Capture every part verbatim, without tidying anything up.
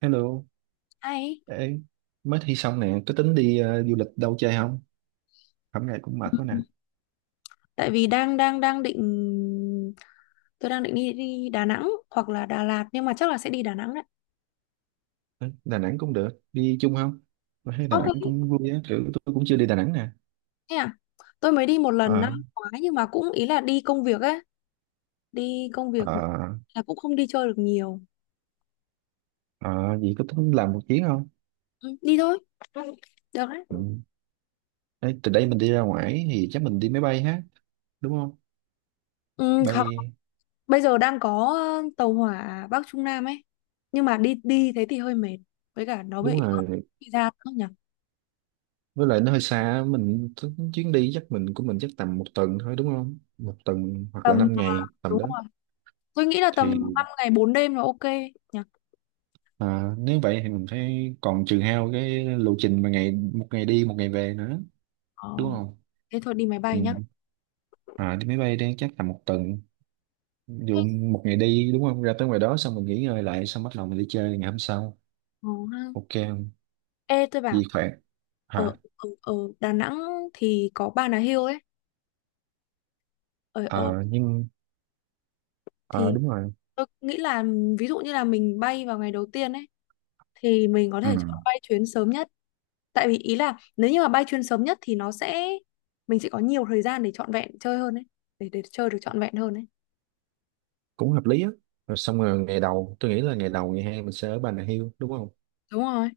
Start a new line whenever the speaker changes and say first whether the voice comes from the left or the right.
right: Hello,
left: Hay.
right: ê, mới thi xong nè, có tính đi ờ, du lịch đâu chơi không? Hôm nay cũng mệt
left: Ừ.
right: quá nè.
left: Tại vì đang đang đang định tôi đang định đi đi Đà Nẵng hoặc là Đà Lạt, nhưng mà chắc là sẽ đi Đà Nẵng đấy.
right: Ê, Đà Nẵng cũng được, đi chung không? Tôi thấy Đà Nẵng
left: Ok.
right: cũng vui á, kiểu tôi cũng chưa đi Đà Nẵng nè.
left: Thế à? Tôi mới đi một lần
right: Ờ,
left: năm ngoái nhưng mà cũng ý là đi công việc ấy, đi công việc
right: ờ,
left: là cũng không đi chơi được nhiều.
right: ờ, vậy có tính làm một chuyến không?
left: Ừ, đi thôi, được đấy.
right: Ừ. Ê, từ đây mình đi ra ngoài thì chắc mình đi máy bay ha, đúng không?
left: Ừ, hoặc
right: Bay,
left: bây giờ đang có ờ, tàu hỏa Bắc Trung Nam ấy. Nhưng mà đi đi thế thì hơi mệt. Với cả nó bị
right: đúng
left: ướt
right: rồi,
left: bị ra nữa nhỉ.
right: với lại nó hơi xa, mình tính chuyến đi chắc mình của mình chắc tầm một tuần thôi đúng không? Một tuần hoặc là
left: Tầm
right: năm ngày tầm
left: Đúng
right: đó.
left: rồi. Tôi nghĩ là tầm
right: Thì.
left: năm ngày bốn đêm là ok nhỉ.
right: À, nếu vậy thì mình phải còn trừ hao cái lộ trình mà ngày một ngày đi một ngày về nữa
left: Ờ.
right: đúng không?
left: Thế thôi đi máy
right: Ừ.
left: bay nhá.
right: À, đi máy bay đang chắc tầm một tuần, ví dụ một ngày đi đúng không, ra tới ngoài đó xong mình nghỉ ngơi lại, xong bắt đầu mình đi chơi ngày hôm sau,
left: Ờ, ha.
right: ok không?
left: Ê, tôi bảo
right: Vì khỏe.
left: ở,
right: Hả?
left: ở, ở Đà Nẵng thì có Bà Nà Hills ấy. Ở, ở
right: À, nhưng à,
left: thì
right: đúng rồi.
left: tôi nghĩ là ví dụ như là mình bay vào ngày đầu tiên ấy thì mình có thể chọn
right: Ừ,
left: bay chuyến sớm nhất. Tại vì ý là nếu như mà bay chuyến sớm nhất thì nó sẽ mình sẽ có nhiều thời gian để trọn vẹn chơi hơn ấy, để để chơi được trọn vẹn hơn ấy.
right: cũng hợp lý á. Rồi xong rồi, ngày đầu tôi nghĩ là ngày đầu ngày hai mình sẽ ở Bà Nà Hills đúng không?
left: Đúng rồi.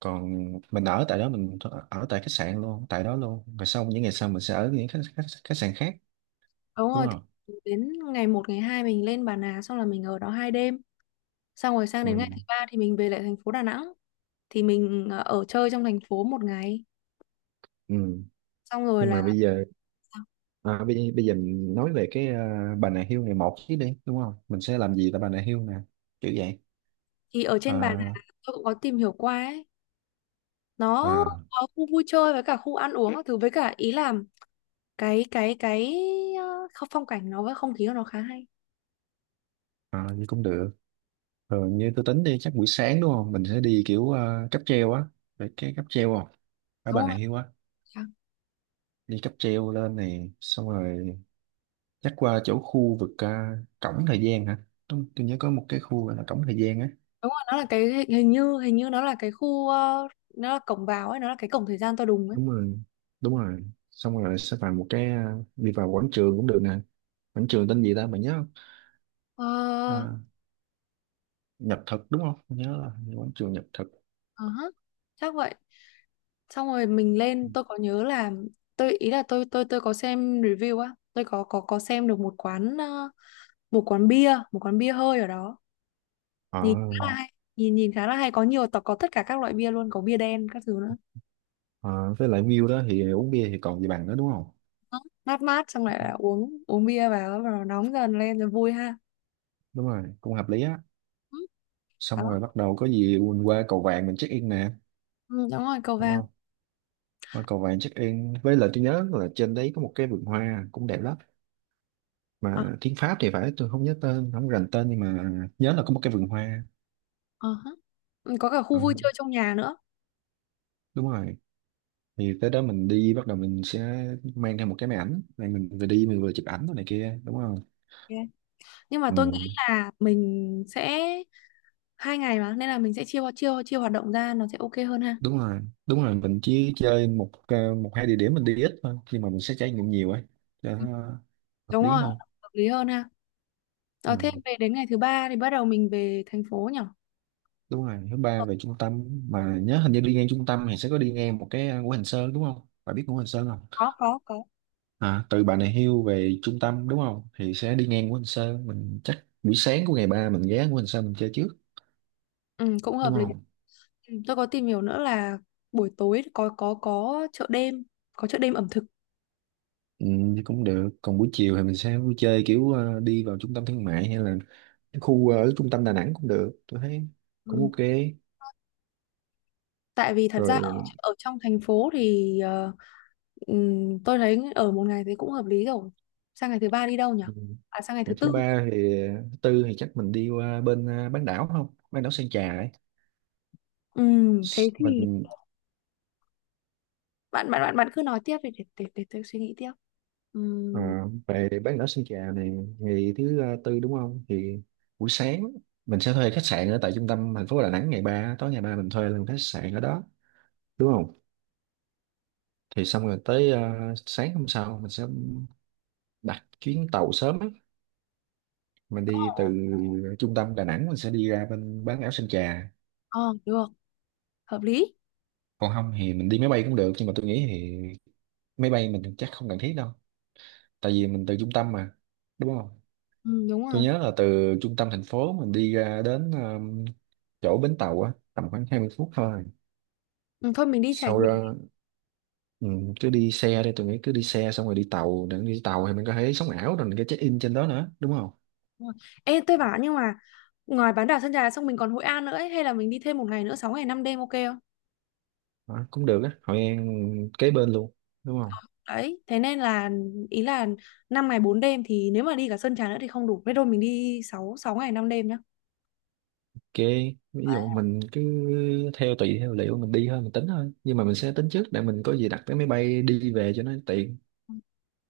right: Còn mình ở tại đó, mình th- ở tại khách sạn luôn tại đó luôn, rồi xong những ngày sau mình sẽ ở những khách khách, khách sạn khác
left: Đúng
right: đúng
left: rồi,
right: không?
left: thì đến ngày một ngày hai mình lên Bà Nà, xong là mình ở đó hai đêm. Xong rồi sang
right: Ừ.
left: đến ngày thứ ba thì mình về lại thành phố Đà Nẵng. Thì mình ờ, ở chơi trong thành phố một ngày
right: Ừ.
left: xong rồi
right: Nhưng mà
left: là
right: bây giờ, à, bây, bây giờ mình nói về cái, à, Bà Nà Hills này một chứ đi đúng không, mình sẽ làm gì tại Bà Nà Hills nè, kiểu vậy.
left: thì ở trên Bà Nà
right: à,
left: tôi cũng có tìm hiểu qua ấy, nó
right: à,
left: có khu vui chơi với cả khu ăn uống các thứ, với cả ý là cái cái cái ờ, không- phong cảnh nó với không khí của nó khá hay.
right: à, Như cũng được. Rồi như tôi tính đi chắc buổi sáng đúng không, mình sẽ đi kiểu, à, cáp treo á, về cái cáp treo không, ở
left: Đúng
right: Bà Nà
left: rồi.
right: Hills á.
left: À,
right: Đi cáp treo lên này xong rồi chắc qua chỗ khu vực, à, cổng thời gian hả. Đúng, tôi nhớ có một cái khu gọi là cổng thời gian á.
left: đúng rồi, nó là cái hình hình như hình như nó là cái khu ờ, nó là cổng vào ấy, nó là cái cổng thời gian to đùng ấy.
right: Đúng rồi, đúng rồi, xong rồi sẽ vào một cái, à, đi vào quảng trường cũng được nè. Quảng trường tên gì ta, mày nhớ không?
left: ờ
right: À, Nhật Thực đúng không? Mình nhớ là hình quảng trường Nhật Thực.
left: ờ hả, chắc vậy. Xong rồi mình lên, tôi có nhớ là, tôi ý là tôi tôi tôi có xem review á, tôi có có có xem được một quán ờ, một quán bia một quán bia hơi ở đó,
right: Ờ.
left: nhìn khá là hay, nhìn nhìn khá là hay, có nhiều tộc, có tất cả các loại bia luôn, có bia đen các thứ nữa.
right: À, với lại view đó thì uống bia thì còn gì bằng nữa đúng không?
left: Đó, mát mát xong lại là uống uống bia vào rồi nóng dần lên rồi vui ha.
right: Đúng rồi, cũng hợp lý á.
left: Ừ,
right: Xong
left: đó.
right: rồi bắt đầu có gì mình qua cầu vàng mình check in nè,
left: Ừ, đúng rồi, cầu
right: đúng
left: vàng.
right: không? Qua cầu vàng check in, với lại tôi nhớ là trên đấy có một cái vườn hoa cũng đẹp lắm,
left: Ờ,
right: mà tiếng Pháp thì phải, tôi không nhớ tên, không rành tên, nhưng mà nhớ là có một cái vườn hoa.
left: ờ hả. Ừ, có cả khu
right: Ừ,
left: vui chơi trong nhà nữa.
right: đúng rồi. Thì tới đó mình đi, bắt đầu mình sẽ mang theo một cái máy ảnh này, mình vừa đi mình vừa chụp ảnh rồi này kia đúng không?
left: Ok. Nhưng mà
right: Ừ.
left: tôi nghĩ là mình sẽ hai ngày, mà nên là mình sẽ chia chia chia hoạt động ra, nó sẽ ok hơn ha.
right: Đúng rồi, đúng rồi, mình chỉ chơi một, ờ, một hai địa điểm, mình đi ít thôi nhưng mà mình sẽ trải nghiệm nhiều ấy cho
left: Ừ,
right: nó hợp
left: đúng
right: lý
left: rồi,
right: hơn.
left: hợp lý hơn ha.
right: Ừ.
left: Ờ, thế về đến ngày thứ ba thì bắt đầu mình về thành phố nhỉ.
right: Đúng rồi, thứ ba
left: Ờ,
right: về trung tâm. Mà nhớ hình như đi ngang trung tâm thì sẽ có đi ngang một cái, ờ, Ngũ Hành Sơn đúng không, bạn biết Ngũ Hành Sơn không?
left: có có có.
right: À, từ Bà Nà Hills về trung tâm đúng không thì sẽ đi ngang Ngũ Hành Sơn, mình chắc buổi sáng của ngày ba mình ghé Ngũ Hành Sơn mình chơi trước
left: Ừ, cũng
right: đúng
left: hợp lý.
right: không?
left: Ừ, tôi có tìm hiểu nữa là buổi tối có có có chợ đêm, có chợ đêm ẩm thực.
right: Ừ, thì cũng được. Còn buổi chiều thì mình sẽ vui chơi kiểu, ờ, đi vào trung tâm thương mại, hay là cái khu, ờ, ở trung tâm Đà Nẵng cũng được tôi thấy cũng
left: Ừ.
right: ok.
left: Tại vì thật ra ở,
right: Rồi.
left: ở trong thành phố thì ờ, ừm, tôi thấy ở một ngày thì cũng hợp lý rồi. Sang ngày thứ ba đi đâu nhỉ?
right: Ừ,
left: À, sang ngày thứ
right: ngày thứ
left: tư.
right: ba thì, thứ tư thì chắc mình đi qua bên, à, bán đảo, không, bán đảo Sơn Trà ấy.
left: Ừm, thế
right: S-
left: thì
right: mình,
left: bạn bạn bạn bạn cứ nói tiếp đi để để để tôi suy nghĩ tiếp. Ừm,
right: à, về bán đảo Sơn Trà này, ngày thứ, à, tư đúng không, thì buổi sáng mình sẽ thuê khách sạn ở tại trung tâm thành phố Đà Nẵng, ngày ba tối ngày ba mình thuê luôn khách sạn ở đó đúng không? Thì xong rồi tới, à, sáng hôm sau mình sẽ đặt chuyến tàu sớm á, mình đi từ trung tâm Đà Nẵng mình sẽ đi ra bên bán đảo Sơn Trà.
left: ờ, được, hợp lý.
right: Còn không thì mình đi máy bay cũng được, nhưng mà tôi nghĩ thì máy bay mình chắc không cần thiết đâu, tại vì mình từ trung tâm mà đúng không.
left: Ừ, đúng
right: Tôi
left: rồi.
right: nhớ là từ trung tâm thành phố mình đi ra đến, um, chỗ bến tàu á tầm khoảng hai mươi phút thôi.
left: Ừ, thôi mình đi trải
right: Sau
left: nghiệm.
right: đó, ừ, cứ đi xe đi, tôi nghĩ cứ đi xe xong rồi đi tàu, để đi tàu thì mình có thể sống ảo, rồi mình có check in trên đó nữa đúng không?
left: Đúng rồi. Ê, tôi bảo, nhưng mà ngoài bán đảo Sơn Trà xong mình còn Hội An nữa ấy, hay là mình đi thêm một ngày nữa, sáu ngày năm đêm ok.
right: Đó, cũng được á, Hội An kế bên luôn đúng không?
left: Đấy, thế nên là ý là năm ngày bốn đêm thì nếu mà đi cả Sơn Trà nữa thì không đủ. Thế thôi mình đi sáu sáu ngày năm đêm nhá.
right: Ok, ví dụ
left: Đấy.
right: mình cứ theo, tùy theo liệu mình đi thôi, mình tính thôi nhưng mà mình sẽ tính trước để mình có gì đặt vé máy bay đi về cho nó tiện.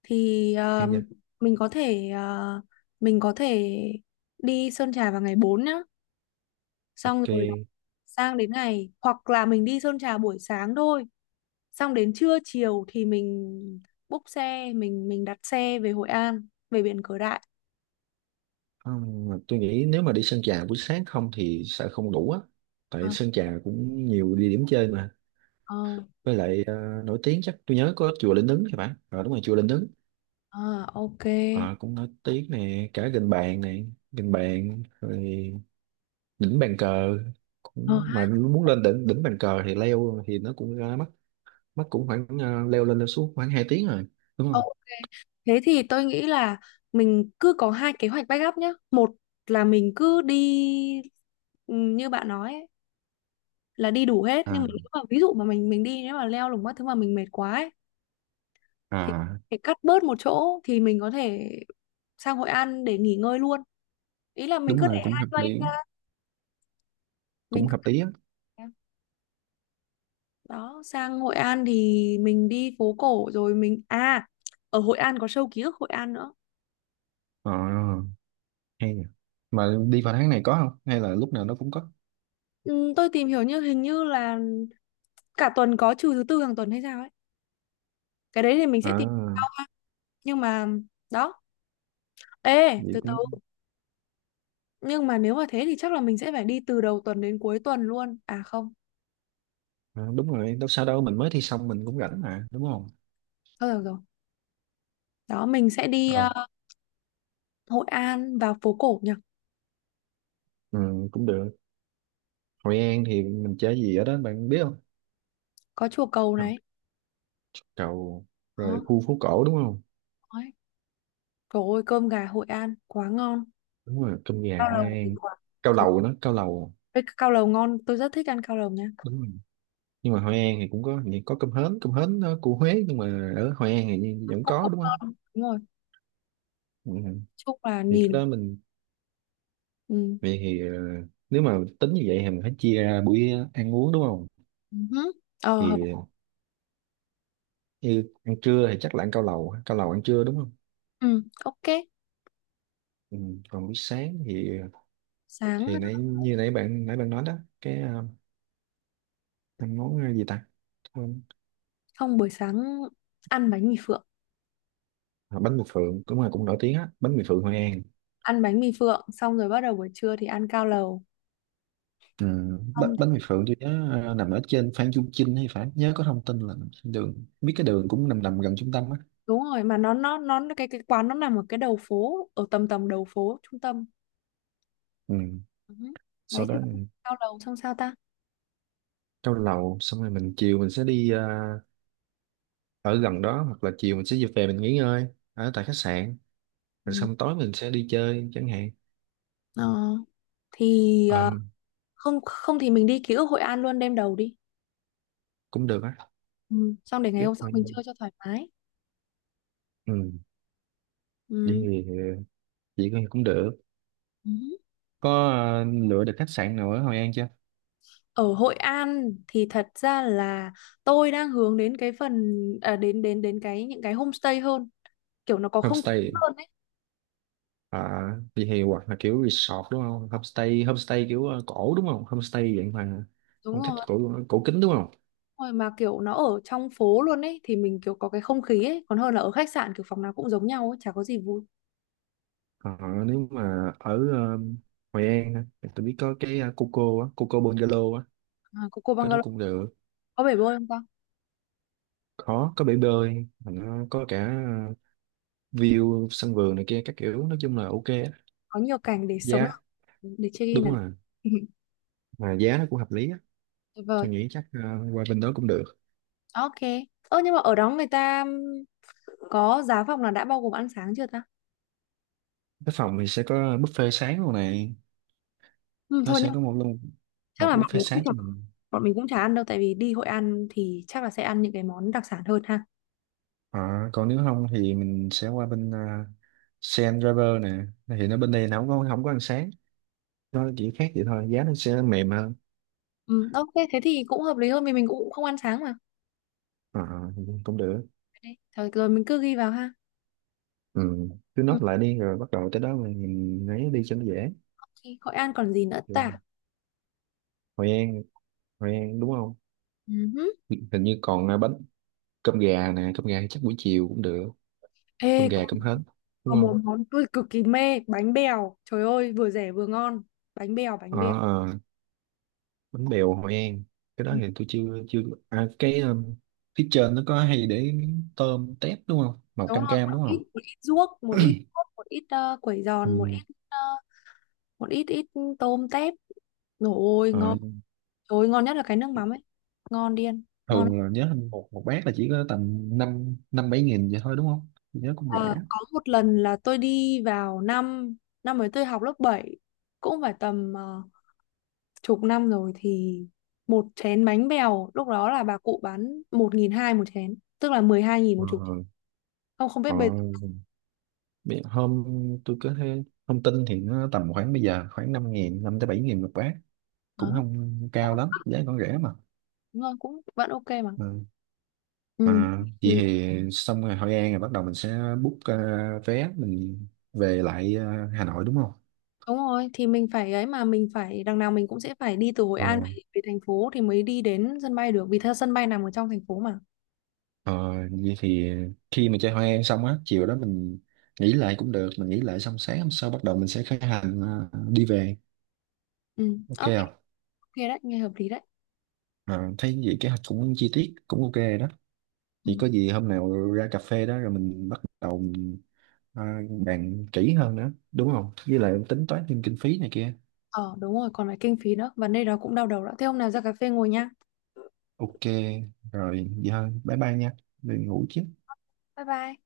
left: Thì
right: Được
left: ờ,
right: chưa?
left: mình có thể ờ, mình có thể đi Sơn Trà vào ngày bốn nhá. Xong
right: Ok.
left: rồi là sang đến ngày, hoặc là mình đi Sơn Trà buổi sáng thôi. Xong đến trưa chiều thì mình búc xe, mình mình đặt xe về Hội An, về biển Cửa Đại.
right: Ừm, mà tôi nghĩ nếu mà đi Sơn Trà buổi sáng không thì sợ không đủ á, tại
left: Ờ,
right: Sơn Trà cũng nhiều địa điểm chơi mà.
left: ờ,
right: Với lại, ờ, nổi tiếng chắc tôi nhớ có chùa Linh Ứng thì phải, ờ, đúng rồi, chùa Linh Ứng.
left: ờ, ok.
right: Ờ cũng nổi tiếng nè, cả Gành Bàn này, Gành Bàn, rồi đỉnh bàn cờ
left: Ờ.
right: cũng, mà muốn lên đỉnh đỉnh bàn cờ thì leo thì nó cũng ra mắc, mất cũng khoảng, ờ, leo lên leo xuống khoảng hai tiếng rồi đúng
left: Ok.
right: không?
left: Thế thì tôi nghĩ là mình cứ có hai kế hoạch backup nhá. Một là mình cứ đi ừ, như bạn nói ấy, là đi đủ hết,
right: À.
left: nhưng mà nếu mà ví dụ mà mình mình đi nếu mà leo lủng các thứ mà mình mệt quá ấy, thì
right: À.
left: thì cắt bớt một chỗ thì mình có thể sang Hội An để nghỉ ngơi luôn. Ý là mình
right: Đúng
left: cứ để
right: rồi cũng
left: hai
right: hợp
left: plan
right: lý,
left: ra, mình
right: cũng
left: cứ
right: hợp lý á.
left: đó sang Hội An thì mình đi phố cổ rồi mình à ở Hội An có show ký ức Hội An nữa.
right: Ờ, hay nhỉ. Mà đi vào tháng này có không hay là lúc nào nó cũng có?
left: Ừ, tôi tìm hiểu như hình như là cả tuần có, trừ thứ tư hàng tuần hay sao ấy, cái đấy thì mình sẽ tìm sau,
right: À,
left: nhưng mà đó, ê
right: vậy
left: từ từ,
right: cũng,
left: nhưng mà nếu mà thế thì chắc là mình sẽ phải đi từ đầu tuần đến cuối tuần luôn, à không,
right: à, đúng rồi, đâu sao đâu, mình mới thi xong mình cũng rảnh mà đúng không?
left: thôi được rồi. Đó mình sẽ đi
right: Ờ.
left: ờ, Hội An vào phố cổ nhỉ.
right: Ừ, cũng được. Hội An thì mình chơi gì ở đó bạn biết không?
left: Có chùa Cầu
right: Không.
left: này.
right: Cầu, rồi
left: Đó.
right: khu phố cổ đúng không?
left: Đấy. Trời ơi, cơm gà Hội An quá ngon.
right: Đúng rồi, cơm gà
left: Cao
right: Hội
left: lầu thì
right: An.
left: quá.
right: Cao
left: Trời
right: lầu nữa, cao lầu.
left: ơi, cao lầu ngon, tôi rất thích ăn cao lầu nha.
right: Đúng rồi. Nhưng mà Hội An thì cũng có thì có cơm hến, cơm hến, ờ, của Huế nhưng mà ở Hội An thì vẫn
left: Cũng
right: có
left: cũng
right: đúng không?
left: ngon, đúng rồi.
right: Ừ.
left: Chúc là
right: Thì cái
left: nhìn.
right: đó mình,
left: Ừ.
right: vậy thì, ờ, nếu mà tính như vậy thì mình phải chia ra buổi ăn uống đúng không?
left: Ừ. Ờ
right: Thì
left: hợp.
right: như ăn trưa thì chắc là ăn cao lầu ha, cao lầu ăn trưa đúng không?
left: Ừ. Ok.
right: Ừ. Còn buổi sáng thì
left: Sáng.
right: thì nãy như nãy bạn nãy bạn nói đó, cái, ờ, ăn món, ờ, gì ta. Quên.
left: Không, buổi sáng ăn bánh mì phượng.
right: À, bánh mì phượng cũng là cũng nổi tiếng á, bánh mì phượng Hội An.
left: Ăn bánh mì phượng xong rồi bắt đầu buổi trưa thì ăn cao lầu.
right: Ừ, bánh,
left: Không
right: bánh mì
left: thì-
right: Phượng tôi nhớ, ờ, nằm ở trên Phan Chu Trinh hay phải, nhớ có thông tin là nằm trên đường, biết cái đường cũng nằm nằm gần trung tâm á.
left: đúng rồi, mà nó nó nó cái cái quán nó nằm ở cái đầu phố, ở tầm tầm đầu phố trung tâm.
right: Ừ.
left: Ừ. Đấy
right: Sau
left: chứ
right: đó mình
left: cao lầu xong sao ta?
right: cao lầu xong rồi mình chiều mình sẽ đi, ờ, ở gần đó, hoặc là chiều mình sẽ về mình nghỉ ngơi ở tại khách sạn, rồi
left: Ừ.
right: xong tối mình sẽ đi chơi chẳng hạn.
left: Ờ, thì
right: Ờ,
left: ờ, không không thì mình đi ký ức Hội An luôn đêm đầu đi.
right: cũng được á.
left: Ừ. Xong để ngày
right: Biết
left: hôm sau
right: thôi.
left: mình chơi cho thoải mái.
right: Ừ.
left: Ừ.
right: Đi chị cũng được.
left: Ừ.
right: Có, ờ, lựa được khách sạn nào ở Hội An chưa?
left: Ở Hội An thì thật ra là tôi đang hướng đến cái phần à, đến đến đến cái những cái homestay hơn, kiểu nó có không khí
right: Homestay.
left: hơn ấy.
right: À, vậy thì hoặc là kiểu resort đúng không? Homestay, homestay kiểu, ờ, cổ đúng không? Homestay dạng mà
left: Đúng
right: phong cách
left: rồi.
right: cổ cổ kính đúng không?
left: Đúng rồi, mà kiểu nó ở trong phố luôn ấy thì mình kiểu có cái không khí ấy, còn hơn là ở khách sạn kiểu phòng nào cũng giống nhau ấy, chả có gì vui.
right: Ờ, nếu mà ở, ờ, Hội An á, thì tôi biết có cái, ờ, Coco á, Coco Bungalow á,
left: À, cô cô
right: cái đó
left: bungalow,
right: cũng được.
left: có bể bơi không ta?
right: Có có bể bơi, mà nó có cả, ờ, view sân vườn này kia các kiểu, nói chung là ok á.
left: Có nhiều cảnh để sống
right: Giá,
left: lại, để check in
right: đúng
left: là
right: rồi,
left: được.
right: mà giá nó cũng hợp lý á.
left: Tuyệt vời.
right: Tôi nghĩ chắc, ờ, qua bên đó cũng được.
left: Ok. Ơ, nhưng mà ở đó người ta có giá phòng là đã bao gồm ăn sáng chưa ta?
right: Cái phòng thì sẽ có buffet sáng luôn này,
left: Ừ,
right: nó
left: thôi nhưng
right: sẽ
left: mà
right: có một luôn,
left: chắc
right: một
left: là bọn
right: buffet
left: mình cũng
right: sáng
left: chả,
right: cho mình.
left: bọn mình cũng chả ăn đâu, tại vì đi Hội An thì chắc là sẽ ăn những cái món đặc sản hơn ha.
right: À, còn nếu không thì mình sẽ qua bên, uh, Sen Driver nè thì nó bên đây nó không có, không có ánh sáng, nó chỉ khác vậy thôi, giá nó sẽ mềm hơn.
left: Ừ, ok, thế thì cũng hợp lý hơn vì mình cũng không ăn sáng mà.
right: À, cũng được.
left: Đấy, thôi rồi mình cứ ghi vào ha.
right: Ừ, cứ nốt
left: Ừ,
right: lại đi rồi bắt đầu tới đó mình, mình ấy đi cho nó dễ.
left: ok, Hội An còn gì nữa
right: Rồi.
left: ta?
right: Hội An, Hội An đúng không,
left: Ừ.
right: hình như còn, à, bánh, cơm gà nè, cơm gà chắc buổi chiều cũng được, cơm
left: Ê, có,
right: gà cơm hến đúng
left: có
right: không?
left: một món tôi cực kỳ mê, bánh bèo. Trời ơi, vừa rẻ vừa ngon. Bánh bèo,
right: Ờ,
left: bánh bèo.
right: ờ, bánh bèo Hội An, cái đó
left: Ừ,
right: thì tôi chưa chưa. À, cái, um, phía trên nó có hay để miếng tôm tép đúng không, màu
left: đúng
right: cam
left: rồi,
right: cam
left: một
right: đúng không?
left: ít, một ít ruốc, một ít ruốc, một ít uh, quẩy giòn, một
right: Ừ.
left: ít ờ, một ít ít tôm tép. Rồi ôi,
right: Ờ,
left: ngon. Trời ơi, ngon nhất là cái nước mắm ấy. Ngon điên, ngon lắm.
right: thường là nhớ hình một một bát là chỉ có tầm năm năm bảy nghìn vậy thôi đúng không? Tôi nhớ cũng rẻ.
left: Ờ, có một lần là tôi đi vào năm năm ấy tôi học lớp bảy, cũng phải tầm ờ, chục năm rồi. Thì một chén bánh bèo lúc đó là bà cụ bán một nghìn hai một chén, tức là mười hai nghìn một
right: Ờ.
left: chục chén. Không không biết
right: Ờ.
left: bây
right: Biết hôm tôi có thấy thông tin thì nó tầm khoảng bây giờ khoảng năm nghìn năm tới bảy nghìn một bát,
left: giờ.
right: cũng không
left: Cũng
right: cao lắm, giá còn rẻ mà.
left: đúng rồi, cũng vẫn ok mà.
right: Ừ.
left: Ừ.
right: À, vậy
left: Thì
right: thì xong rồi Hội An rồi bắt đầu mình sẽ book, ờ, vé mình về lại, ờ, Hà Nội đúng không?
left: đúng rồi, thì mình phải ấy mà, mình phải đằng nào mình cũng sẽ phải đi từ Hội
right: Ờ.
left: An về, về thành phố thì mới đi đến sân bay được, vì theo sân bay nằm ở trong thành phố mà.
right: Ờ, vậy thì khi mà chơi hoa em xong á, chiều đó mình nghỉ lại cũng được, mình nghỉ lại xong sáng hôm sau bắt đầu mình sẽ khởi hành, ờ, đi về,
left: Ừ,
right: ok
left: ok.
right: không?
left: Ok, đấy nghe hợp lý đấy.
right: Ờ, thấy vậy kế hoạch cũng chi tiết, cũng ok đó.
left: Ừ.
right: Thì có gì hôm nào ra cà phê đó rồi mình bắt đầu mình, ờ, bàn kỹ hơn nữa, đúng không? Với lại tính toán thêm kinh phí này kia.
left: Ờ đúng rồi, còn phải kinh phí nữa, vấn đề đó cũng đau đầu đó, thế hôm nào ra cà phê ngồi nha.
right: Ok, rồi vậy thôi, bye bye nha, đi ngủ chứ.
left: Bye bye.